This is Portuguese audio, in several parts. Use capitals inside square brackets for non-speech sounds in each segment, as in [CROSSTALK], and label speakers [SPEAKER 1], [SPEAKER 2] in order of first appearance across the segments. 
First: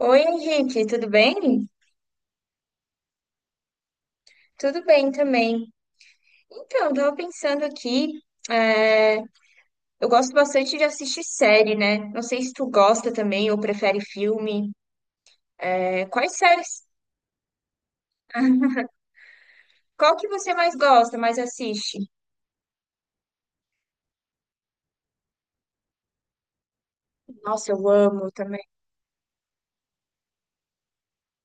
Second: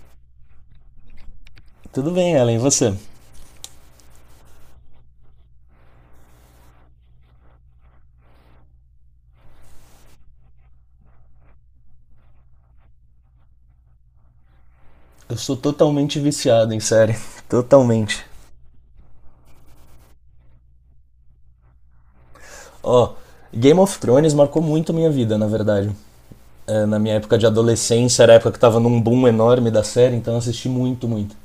[SPEAKER 1] Oi, Henrique, tudo bem?
[SPEAKER 2] Tudo bem, Ellen, e você?
[SPEAKER 1] Tudo bem também. Então, eu tava pensando aqui, é, eu gosto bastante de assistir série, né? Não sei se tu gosta também ou prefere filme.
[SPEAKER 2] Eu sou
[SPEAKER 1] É,
[SPEAKER 2] totalmente
[SPEAKER 1] quais
[SPEAKER 2] viciado em
[SPEAKER 1] séries?
[SPEAKER 2] série. [LAUGHS] Totalmente.
[SPEAKER 1] Qual que você mais gosta, mais assiste?
[SPEAKER 2] Ó, Game of Thrones marcou muito minha vida, na verdade. É, na minha época de
[SPEAKER 1] Nossa, eu
[SPEAKER 2] adolescência,
[SPEAKER 1] amo
[SPEAKER 2] era a época que
[SPEAKER 1] também.
[SPEAKER 2] tava num boom enorme da série, então eu assisti muito, muito.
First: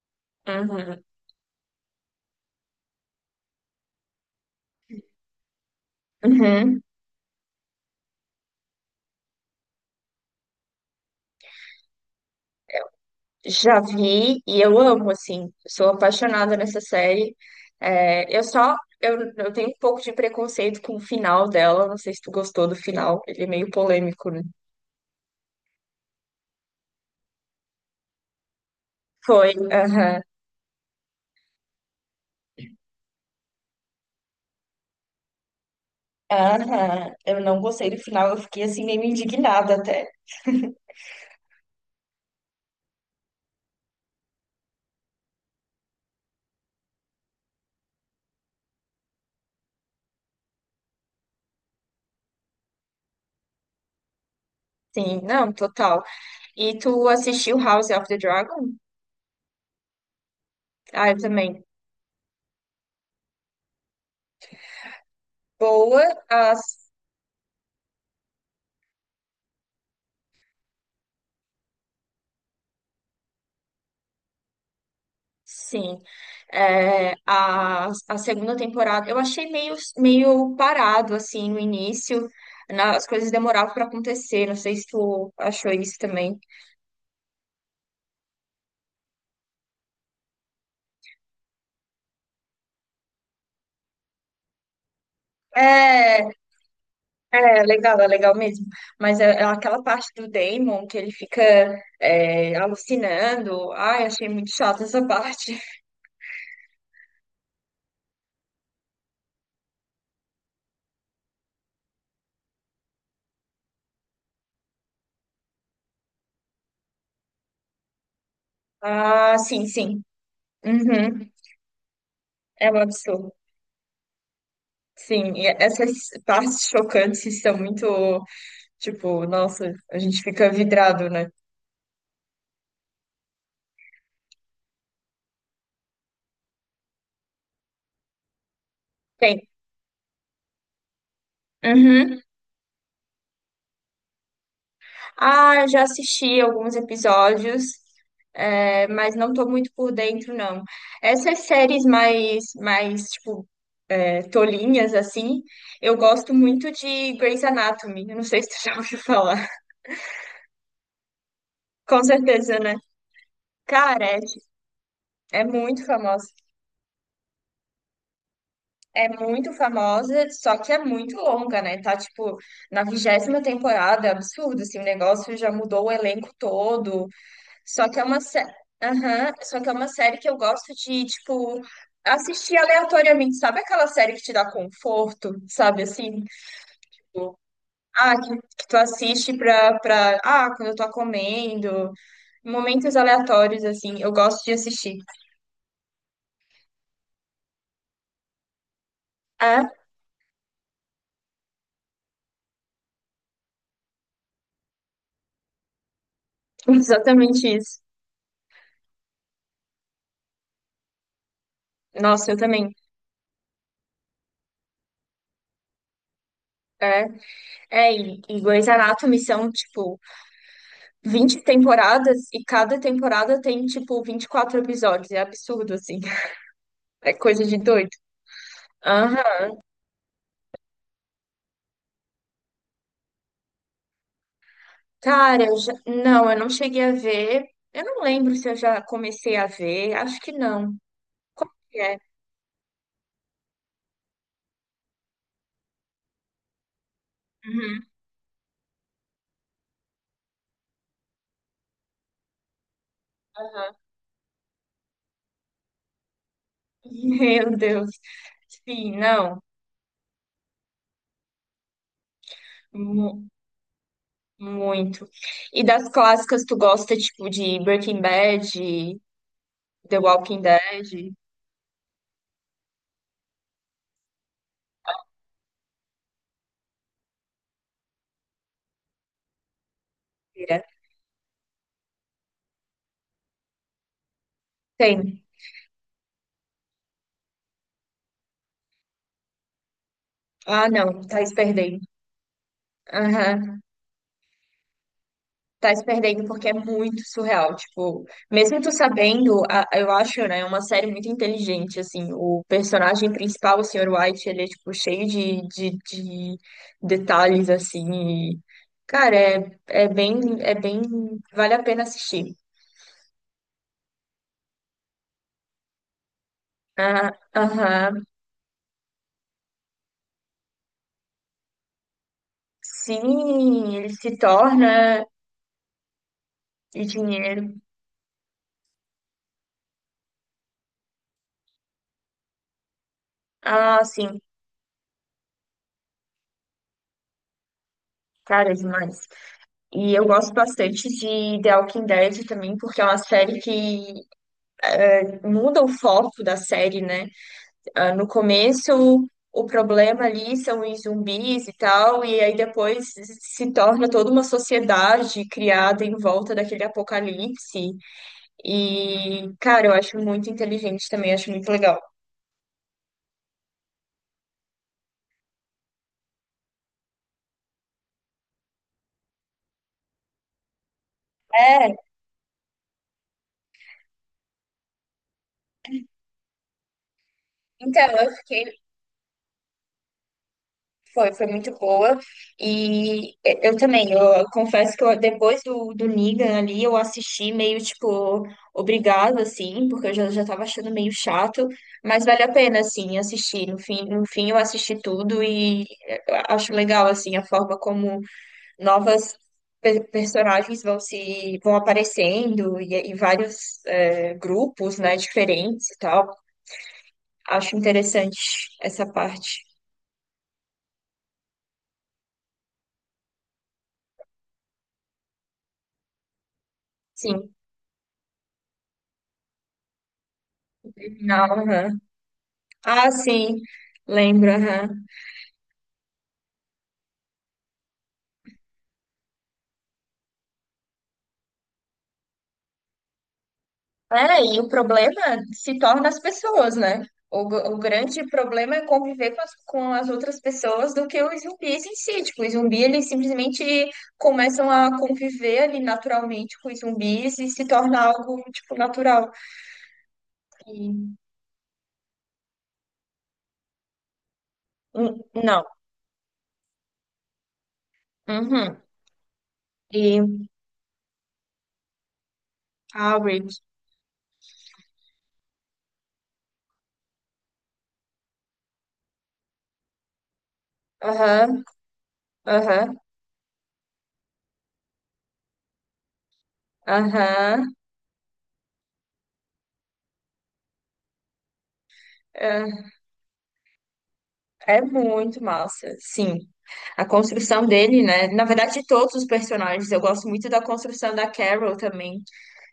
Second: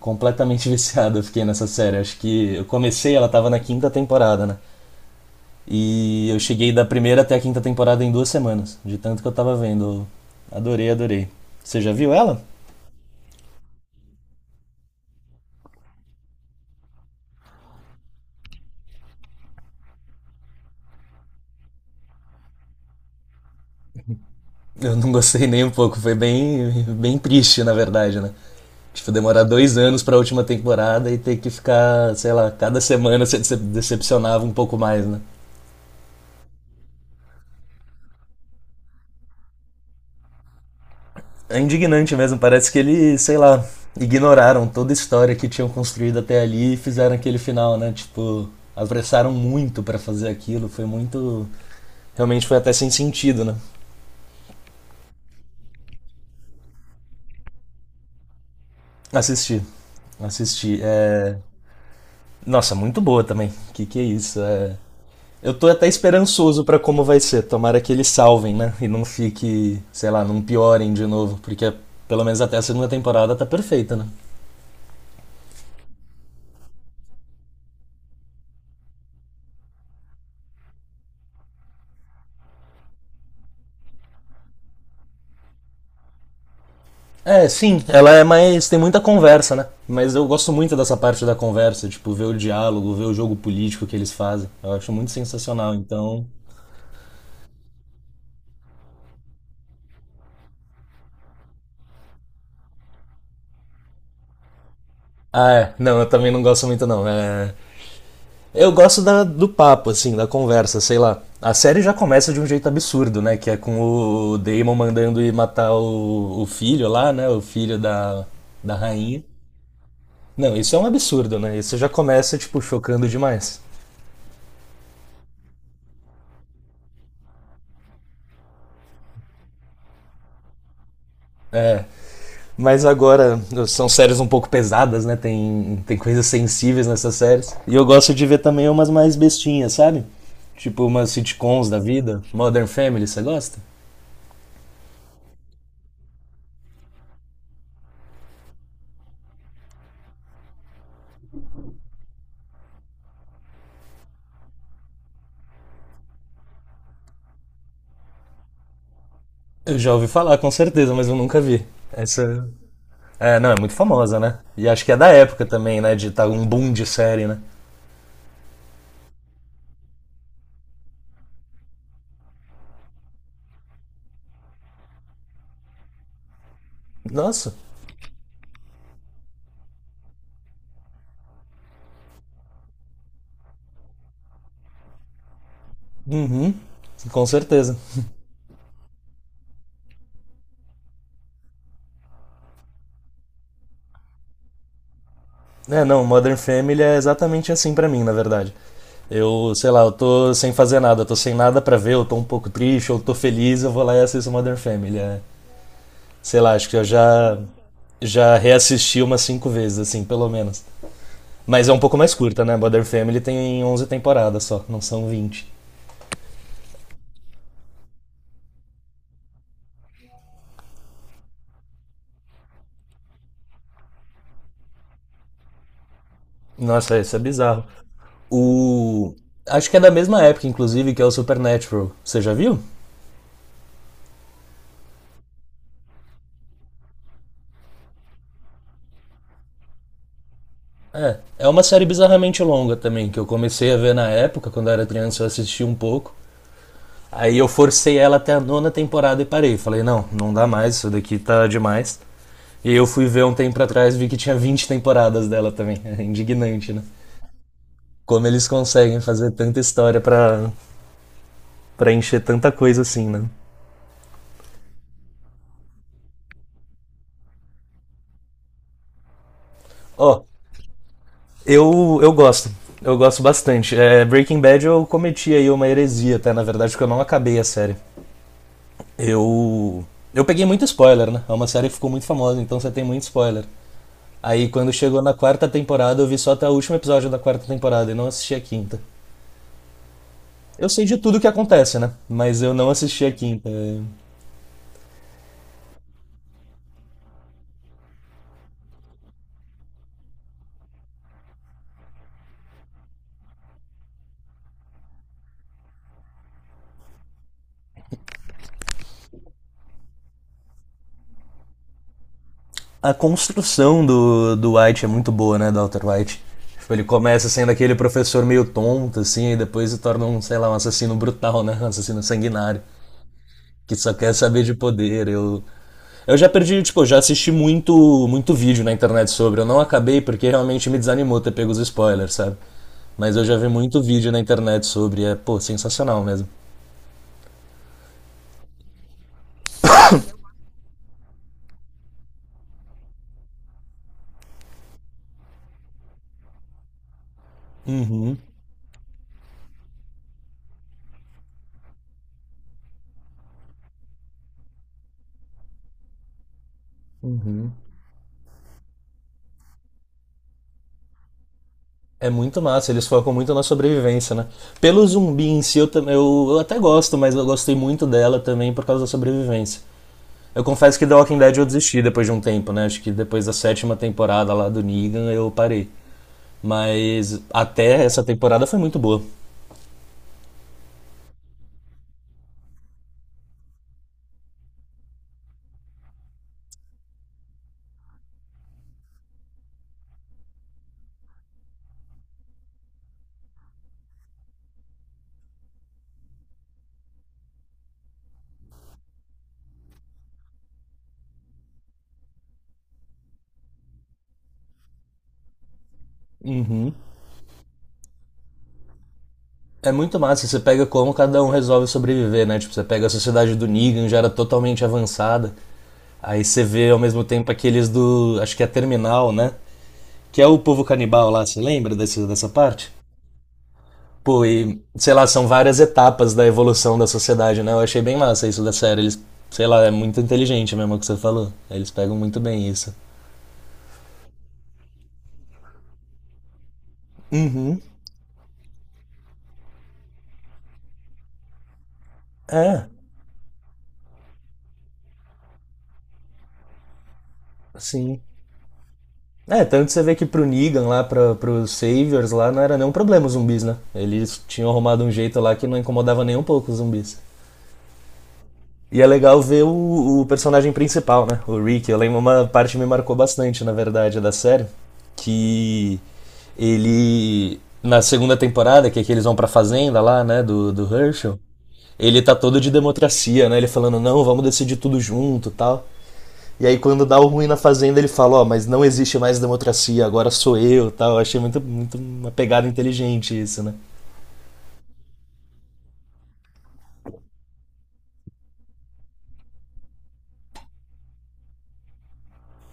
[SPEAKER 2] Completamente [LAUGHS]
[SPEAKER 1] Uhum.
[SPEAKER 2] viciado eu fiquei nessa série. Acho que eu comecei, ela tava na quinta temporada, né? E eu cheguei
[SPEAKER 1] Uhum.
[SPEAKER 2] da primeira até a quinta temporada em 2 semanas, de tanto que eu tava vendo. Eu adorei, adorei. Você já viu ela?
[SPEAKER 1] Já vi e eu amo, assim. Sou apaixonada nessa série. É, eu só, eu tenho um pouco de preconceito com o final dela. Não sei se tu gostou do final. Ele é meio polêmico, né?
[SPEAKER 2] Eu não gostei nem um pouco, foi bem, bem triste, na verdade, né? Tipo, demorar
[SPEAKER 1] Foi,
[SPEAKER 2] 2 anos pra
[SPEAKER 1] aham.
[SPEAKER 2] última temporada e ter que ficar, sei lá, cada semana se decepcionava um pouco mais, né?
[SPEAKER 1] Aham, eu não gostei do final, eu fiquei assim meio indignada até.
[SPEAKER 2] É indignante mesmo, parece que eles, sei lá, ignoraram toda a história que tinham construído até ali e fizeram aquele final, né? Tipo, apressaram muito pra fazer aquilo, foi muito. Realmente foi até sem sentido, né?
[SPEAKER 1] Sim, não, total. E tu assistiu House of the Dragon?
[SPEAKER 2] Assistir. Assisti.
[SPEAKER 1] Ah, eu também.
[SPEAKER 2] Nossa, muito boa também. Que é isso? Eu tô até
[SPEAKER 1] Boa,
[SPEAKER 2] esperançoso pra
[SPEAKER 1] as,
[SPEAKER 2] como vai ser. Tomara que eles salvem, né? E não fique, sei lá, não piorem de novo, porque pelo menos até a segunda temporada tá perfeita, né?
[SPEAKER 1] sim. É, a segunda temporada, eu achei meio parado, assim, no início. As coisas demoravam para acontecer, não sei se tu achou isso também.
[SPEAKER 2] É, sim, ela é mais, tem muita conversa, né? Mas eu gosto muito dessa parte da conversa, tipo, ver o diálogo, ver o jogo político que eles fazem. Eu acho muito sensacional, então.
[SPEAKER 1] É, é legal, é legal mesmo. Mas é aquela parte do Damon que ele fica alucinando. Ai, achei muito chata essa
[SPEAKER 2] Ah,
[SPEAKER 1] parte.
[SPEAKER 2] é.
[SPEAKER 1] [LAUGHS]
[SPEAKER 2] Não, eu também não gosto muito, não. Eu gosto do papo, assim, da conversa, sei lá. A série já começa de um jeito absurdo, né? Que é com o Damon mandando ir matar o filho lá, né? O filho da rainha.
[SPEAKER 1] Ah, sim, sim.
[SPEAKER 2] Não, isso é um
[SPEAKER 1] Uhum.
[SPEAKER 2] absurdo, né? Isso já começa, tipo,
[SPEAKER 1] É um
[SPEAKER 2] chocando
[SPEAKER 1] absurdo.
[SPEAKER 2] demais.
[SPEAKER 1] Sim, e essas partes chocantes são muito, tipo, nossa, a gente fica vidrado, né?
[SPEAKER 2] Mas agora são séries um pouco pesadas, né? Tem coisas sensíveis nessas séries. E eu gosto de ver também umas mais
[SPEAKER 1] Tem.
[SPEAKER 2] bestinhas, sabe? Tipo umas sitcoms da
[SPEAKER 1] Uhum.
[SPEAKER 2] vida. Modern Family, você gosta?
[SPEAKER 1] Ah, eu já assisti alguns episódios, mas não tô muito por dentro, não. Essas séries tipo, tolinhas assim. Eu gosto muito de Grey's Anatomy. Eu não sei se tu [LAUGHS] já ouviu falar.
[SPEAKER 2] Eu já ouvi falar, com certeza, mas eu nunca vi.
[SPEAKER 1] Com
[SPEAKER 2] Essa
[SPEAKER 1] certeza, né?
[SPEAKER 2] É, não, é muito
[SPEAKER 1] Cara,
[SPEAKER 2] famosa,
[SPEAKER 1] é,
[SPEAKER 2] né?
[SPEAKER 1] ti-
[SPEAKER 2] E acho que é da
[SPEAKER 1] é
[SPEAKER 2] época também,
[SPEAKER 1] muito
[SPEAKER 2] né? De estar
[SPEAKER 1] famosa.
[SPEAKER 2] um boom de série, né?
[SPEAKER 1] É muito famosa, só que é muito longa, né? Tá, tipo, na 20ª temporada, é absurdo, assim, o negócio já mudou o elenco todo.
[SPEAKER 2] Nossa,
[SPEAKER 1] Só que é uma série. Aham, só que é uma série que eu gosto de, tipo, assistir aleatoriamente. Sabe aquela série que te dá conforto, sabe, assim?
[SPEAKER 2] uhum, com certeza.
[SPEAKER 1] Ah, que, que tu assiste pra, pra. Ah, quando eu tô comendo. Momentos aleatórios, assim. Eu gosto de assistir.
[SPEAKER 2] É, não, Modern Family é exatamente assim pra mim, na verdade. Eu, sei
[SPEAKER 1] É,
[SPEAKER 2] lá, eu tô sem fazer nada, eu tô sem nada pra ver, eu tô um pouco triste, eu tô feliz, eu vou lá e assisto Modern Family. É, sei lá, acho
[SPEAKER 1] [LAUGHS]
[SPEAKER 2] que eu já
[SPEAKER 1] exatamente isso.
[SPEAKER 2] já reassisti umas cinco vezes, assim, pelo menos. Mas é um pouco mais
[SPEAKER 1] Nossa, eu
[SPEAKER 2] curta, né?
[SPEAKER 1] também.
[SPEAKER 2] Modern Family tem 11 temporadas só, não são 20.
[SPEAKER 1] É, é e Grey's Anatomy são, tipo, 20 temporadas e cada temporada tem, tipo, 24 episódios. É absurdo, assim. [LAUGHS]
[SPEAKER 2] Nossa,
[SPEAKER 1] É
[SPEAKER 2] isso é
[SPEAKER 1] coisa de
[SPEAKER 2] bizarro.
[SPEAKER 1] doido.
[SPEAKER 2] O.
[SPEAKER 1] Aham.
[SPEAKER 2] Acho que é da mesma época, inclusive, que é o Supernatural. Você já viu?
[SPEAKER 1] Cara, eu já... não, eu não cheguei a ver. Eu não lembro se eu já comecei a ver. Acho que não.
[SPEAKER 2] É. É
[SPEAKER 1] Como
[SPEAKER 2] uma
[SPEAKER 1] que
[SPEAKER 2] série
[SPEAKER 1] é?
[SPEAKER 2] bizarramente longa também, que eu comecei a ver na época, quando eu era criança, eu assisti um pouco. Aí eu
[SPEAKER 1] Uhum.
[SPEAKER 2] forcei ela até a nona temporada e parei. Falei, não, não dá mais, isso daqui tá demais. E eu fui ver um tempo atrás e vi que tinha 20 temporadas dela também. [LAUGHS] É indignante, né?
[SPEAKER 1] [LAUGHS] Meu Deus.
[SPEAKER 2] Como eles
[SPEAKER 1] Sim,
[SPEAKER 2] conseguem fazer
[SPEAKER 1] não.
[SPEAKER 2] tanta história pra encher tanta coisa assim, né?
[SPEAKER 1] Mu- muito. E das clássicas, tu gosta, tipo, de Breaking Bad, The
[SPEAKER 2] Ó,
[SPEAKER 1] Walking Dead?
[SPEAKER 2] eu gosto. Eu gosto bastante. É, Breaking Bad eu cometi aí uma heresia, até, na verdade, porque eu não acabei a série. Eu. Eu peguei muito
[SPEAKER 1] É.
[SPEAKER 2] spoiler, né? É uma série que ficou muito famosa, então você tem muito spoiler. Aí quando chegou na
[SPEAKER 1] Tem.
[SPEAKER 2] quarta temporada, eu vi só até o último episódio da quarta temporada e não assisti a quinta. Eu
[SPEAKER 1] Ah,
[SPEAKER 2] sei de
[SPEAKER 1] não,
[SPEAKER 2] tudo
[SPEAKER 1] tá
[SPEAKER 2] que
[SPEAKER 1] se
[SPEAKER 2] acontece,
[SPEAKER 1] perdendo.
[SPEAKER 2] né? Mas eu não assisti a quinta.
[SPEAKER 1] Aham. Tá se perdendo porque é muito surreal. Tipo, mesmo tu sabendo, eu acho, né, uma série muito inteligente, assim. O personagem principal, o Sr. White, ele é, tipo, cheio de detalhes, assim. e, cara, é bem, vale a pena assistir.
[SPEAKER 2] A construção do White é muito boa, né? Do Walter White. Tipo, ele
[SPEAKER 1] Ah,
[SPEAKER 2] começa sendo aquele
[SPEAKER 1] aham.
[SPEAKER 2] professor meio tonto, assim, e depois se torna um, sei lá, um assassino brutal, né? Um assassino sanguinário. Que
[SPEAKER 1] Sim, ele
[SPEAKER 2] só quer
[SPEAKER 1] se
[SPEAKER 2] saber de
[SPEAKER 1] torna
[SPEAKER 2] poder. Eu já perdi,
[SPEAKER 1] de
[SPEAKER 2] tipo, já assisti
[SPEAKER 1] dinheiro.
[SPEAKER 2] muito, muito vídeo na internet sobre. Eu não acabei porque realmente me desanimou ter pego os spoilers, sabe? Mas eu já vi muito
[SPEAKER 1] Ah,
[SPEAKER 2] vídeo na
[SPEAKER 1] sim,
[SPEAKER 2] internet sobre. É, pô, sensacional mesmo.
[SPEAKER 1] cara, é demais. E eu gosto bastante de The Walking Dead também, porque é uma série que muda o foco da série, né? Ah, no
[SPEAKER 2] Uhum.
[SPEAKER 1] começo, o problema ali são os zumbis e tal, e aí depois se torna toda uma sociedade criada em volta daquele apocalipse. E, cara, eu acho muito inteligente também, acho muito legal.
[SPEAKER 2] É muito massa, eles focam muito na sobrevivência, né? Pelo zumbi em si, eu até gosto, mas eu gostei muito dela também por causa da sobrevivência. Eu confesso que The Walking Dead eu
[SPEAKER 1] É,
[SPEAKER 2] desisti depois de um tempo, né? Acho que depois da sétima temporada lá do Negan eu parei. Mas
[SPEAKER 1] então,
[SPEAKER 2] até essa
[SPEAKER 1] eu fiquei
[SPEAKER 2] temporada foi muito boa.
[SPEAKER 1] foi, foi muito boa. E é, eu também, eu confesso que eu, depois do Negan ali, eu assisti meio, tipo, obrigada, assim, porque eu já tava achando meio chato, mas vale a pena, assim, assistir. No fim eu assisti tudo e é, eu acho legal, assim, a forma como novas personagens vão se, vão aparecendo e vários, grupos, né, diferentes e tal.
[SPEAKER 2] Uhum.
[SPEAKER 1] Acho interessante essa parte.
[SPEAKER 2] É muito massa, você pega como cada um resolve sobreviver, né? Tipo, você pega a sociedade do Negan, já era totalmente avançada. Aí você vê ao mesmo tempo
[SPEAKER 1] Sim,
[SPEAKER 2] aqueles do. Acho que é Terminal, né? Que é o povo
[SPEAKER 1] no
[SPEAKER 2] canibal lá,
[SPEAKER 1] final,
[SPEAKER 2] você lembra
[SPEAKER 1] aham.
[SPEAKER 2] dessa parte?
[SPEAKER 1] Ah, sim,
[SPEAKER 2] Pô,
[SPEAKER 1] lembro,
[SPEAKER 2] e
[SPEAKER 1] aham.
[SPEAKER 2] sei lá, são várias etapas da evolução da sociedade, né? Eu achei bem massa isso da série. Eles, sei lá, é muito inteligente mesmo o que você falou. Eles pegam muito bem isso.
[SPEAKER 1] É, e o problema se torna as pessoas, né? O
[SPEAKER 2] Uhum.
[SPEAKER 1] grande problema é conviver com com as outras pessoas do que os zumbis em si. Tipo, os zumbis,
[SPEAKER 2] É,
[SPEAKER 1] eles simplesmente começam a conviver ali naturalmente com os zumbis e se torna
[SPEAKER 2] sim.
[SPEAKER 1] algo, tipo, natural.
[SPEAKER 2] É, tanto você vê que pro Negan lá,
[SPEAKER 1] E,
[SPEAKER 2] pro Saviors lá, não era nenhum problema os zumbis, né? Eles tinham arrumado um jeito lá
[SPEAKER 1] não.
[SPEAKER 2] que não incomodava nem um pouco os zumbis.
[SPEAKER 1] Uhum.
[SPEAKER 2] E é legal ver o,
[SPEAKER 1] E,
[SPEAKER 2] o personagem principal, né? O Rick. Eu lembro uma parte que me marcou
[SPEAKER 1] ah, Rick.
[SPEAKER 2] bastante, na verdade, da série. Que ele. Na segunda temporada, que é que eles vão pra fazenda lá, né? Do Herschel.
[SPEAKER 1] Aham,
[SPEAKER 2] Ele tá todo de
[SPEAKER 1] aham,
[SPEAKER 2] democracia, né? Ele falando, não, vamos decidir tudo junto e tal. E aí quando dá o ruim na
[SPEAKER 1] aham,
[SPEAKER 2] fazenda, ele fala, ó, oh, mas não existe mais democracia, agora sou eu, tal. Eu achei muito, muito uma pegada
[SPEAKER 1] aham.
[SPEAKER 2] inteligente isso, né?
[SPEAKER 1] É muito massa, sim. A construção dele, né? Na verdade, de todos os personagens, eu gosto muito da construção da Carol também.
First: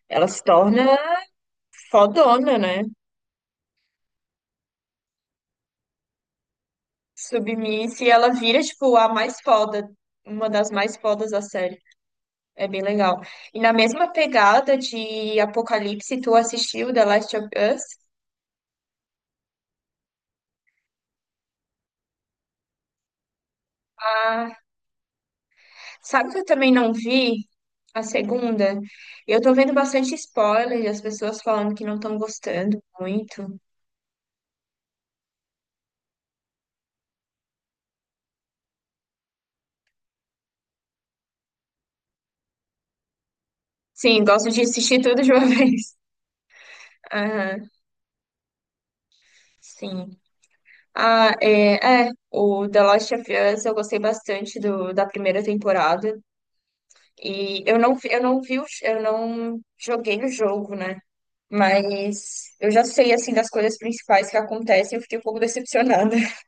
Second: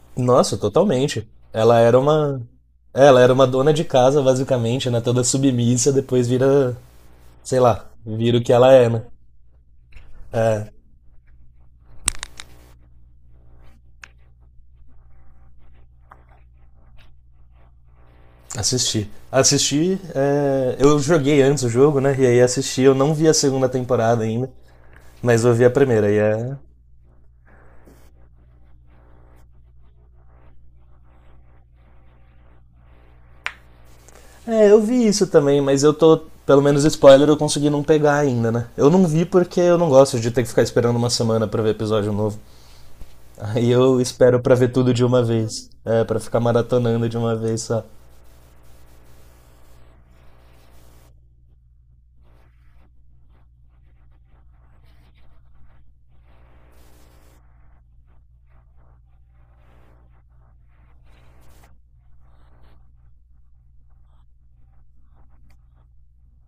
[SPEAKER 1] Ela se
[SPEAKER 2] Nossa,
[SPEAKER 1] torna
[SPEAKER 2] totalmente. Ela era uma
[SPEAKER 1] fodona, né?
[SPEAKER 2] é, ela era uma dona de casa, basicamente, né? Toda submissa, depois vira, sei lá,
[SPEAKER 1] Submissa e ela
[SPEAKER 2] vira o que
[SPEAKER 1] vira,
[SPEAKER 2] ela é,
[SPEAKER 1] tipo,
[SPEAKER 2] né?
[SPEAKER 1] a mais foda, uma das mais fodas da série. É bem legal. E na mesma pegada de Apocalipse, tu assistiu The Last of Us?
[SPEAKER 2] Assisti. Assisti, é, eu joguei antes o jogo, né? E aí assisti, eu não vi a segunda temporada ainda,
[SPEAKER 1] Ah,
[SPEAKER 2] mas eu vi a primeira, e
[SPEAKER 1] sabe que eu
[SPEAKER 2] é
[SPEAKER 1] também não vi? A segunda. Eu tô vendo bastante spoiler, as pessoas falando que não estão gostando muito.
[SPEAKER 2] É, eu vi isso também, mas eu tô. Pelo menos spoiler eu consegui não pegar ainda, né? Eu não vi porque eu não gosto de ter que ficar esperando uma semana pra ver episódio novo. [LAUGHS] Aí eu
[SPEAKER 1] Sim,
[SPEAKER 2] espero
[SPEAKER 1] gosto
[SPEAKER 2] pra
[SPEAKER 1] de
[SPEAKER 2] ver tudo
[SPEAKER 1] assistir
[SPEAKER 2] de
[SPEAKER 1] tudo
[SPEAKER 2] uma
[SPEAKER 1] de uma [LAUGHS]
[SPEAKER 2] vez.
[SPEAKER 1] vez.
[SPEAKER 2] É, pra ficar maratonando de uma vez
[SPEAKER 1] Aham,
[SPEAKER 2] só.
[SPEAKER 1] sim. O The Last of Us eu gostei bastante da primeira temporada. Eu não vi, eu não joguei o jogo, né? Mas eu já sei, assim, das coisas principais que acontecem. Eu fiquei um pouco decepcionada, [LAUGHS]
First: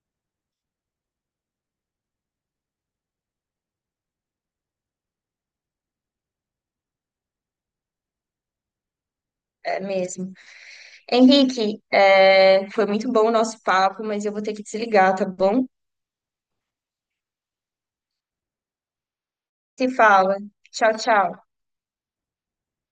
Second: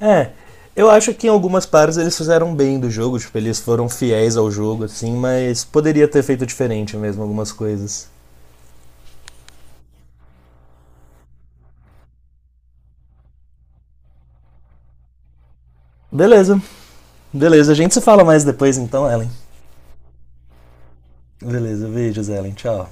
[SPEAKER 2] É, eu acho que em algumas partes eles fizeram bem do jogo, tipo, eles foram fiéis ao jogo, assim, mas poderia ter feito diferente mesmo algumas coisas.
[SPEAKER 1] é mesmo. Henrique, é, foi muito bom o nosso papo, mas eu vou ter que desligar, tá bom?
[SPEAKER 2] Beleza, beleza. A gente se fala mais depois então, Ellen.
[SPEAKER 1] Se fala. Tchau, tchau.
[SPEAKER 2] Beleza, beijos, Ellen. Tchau.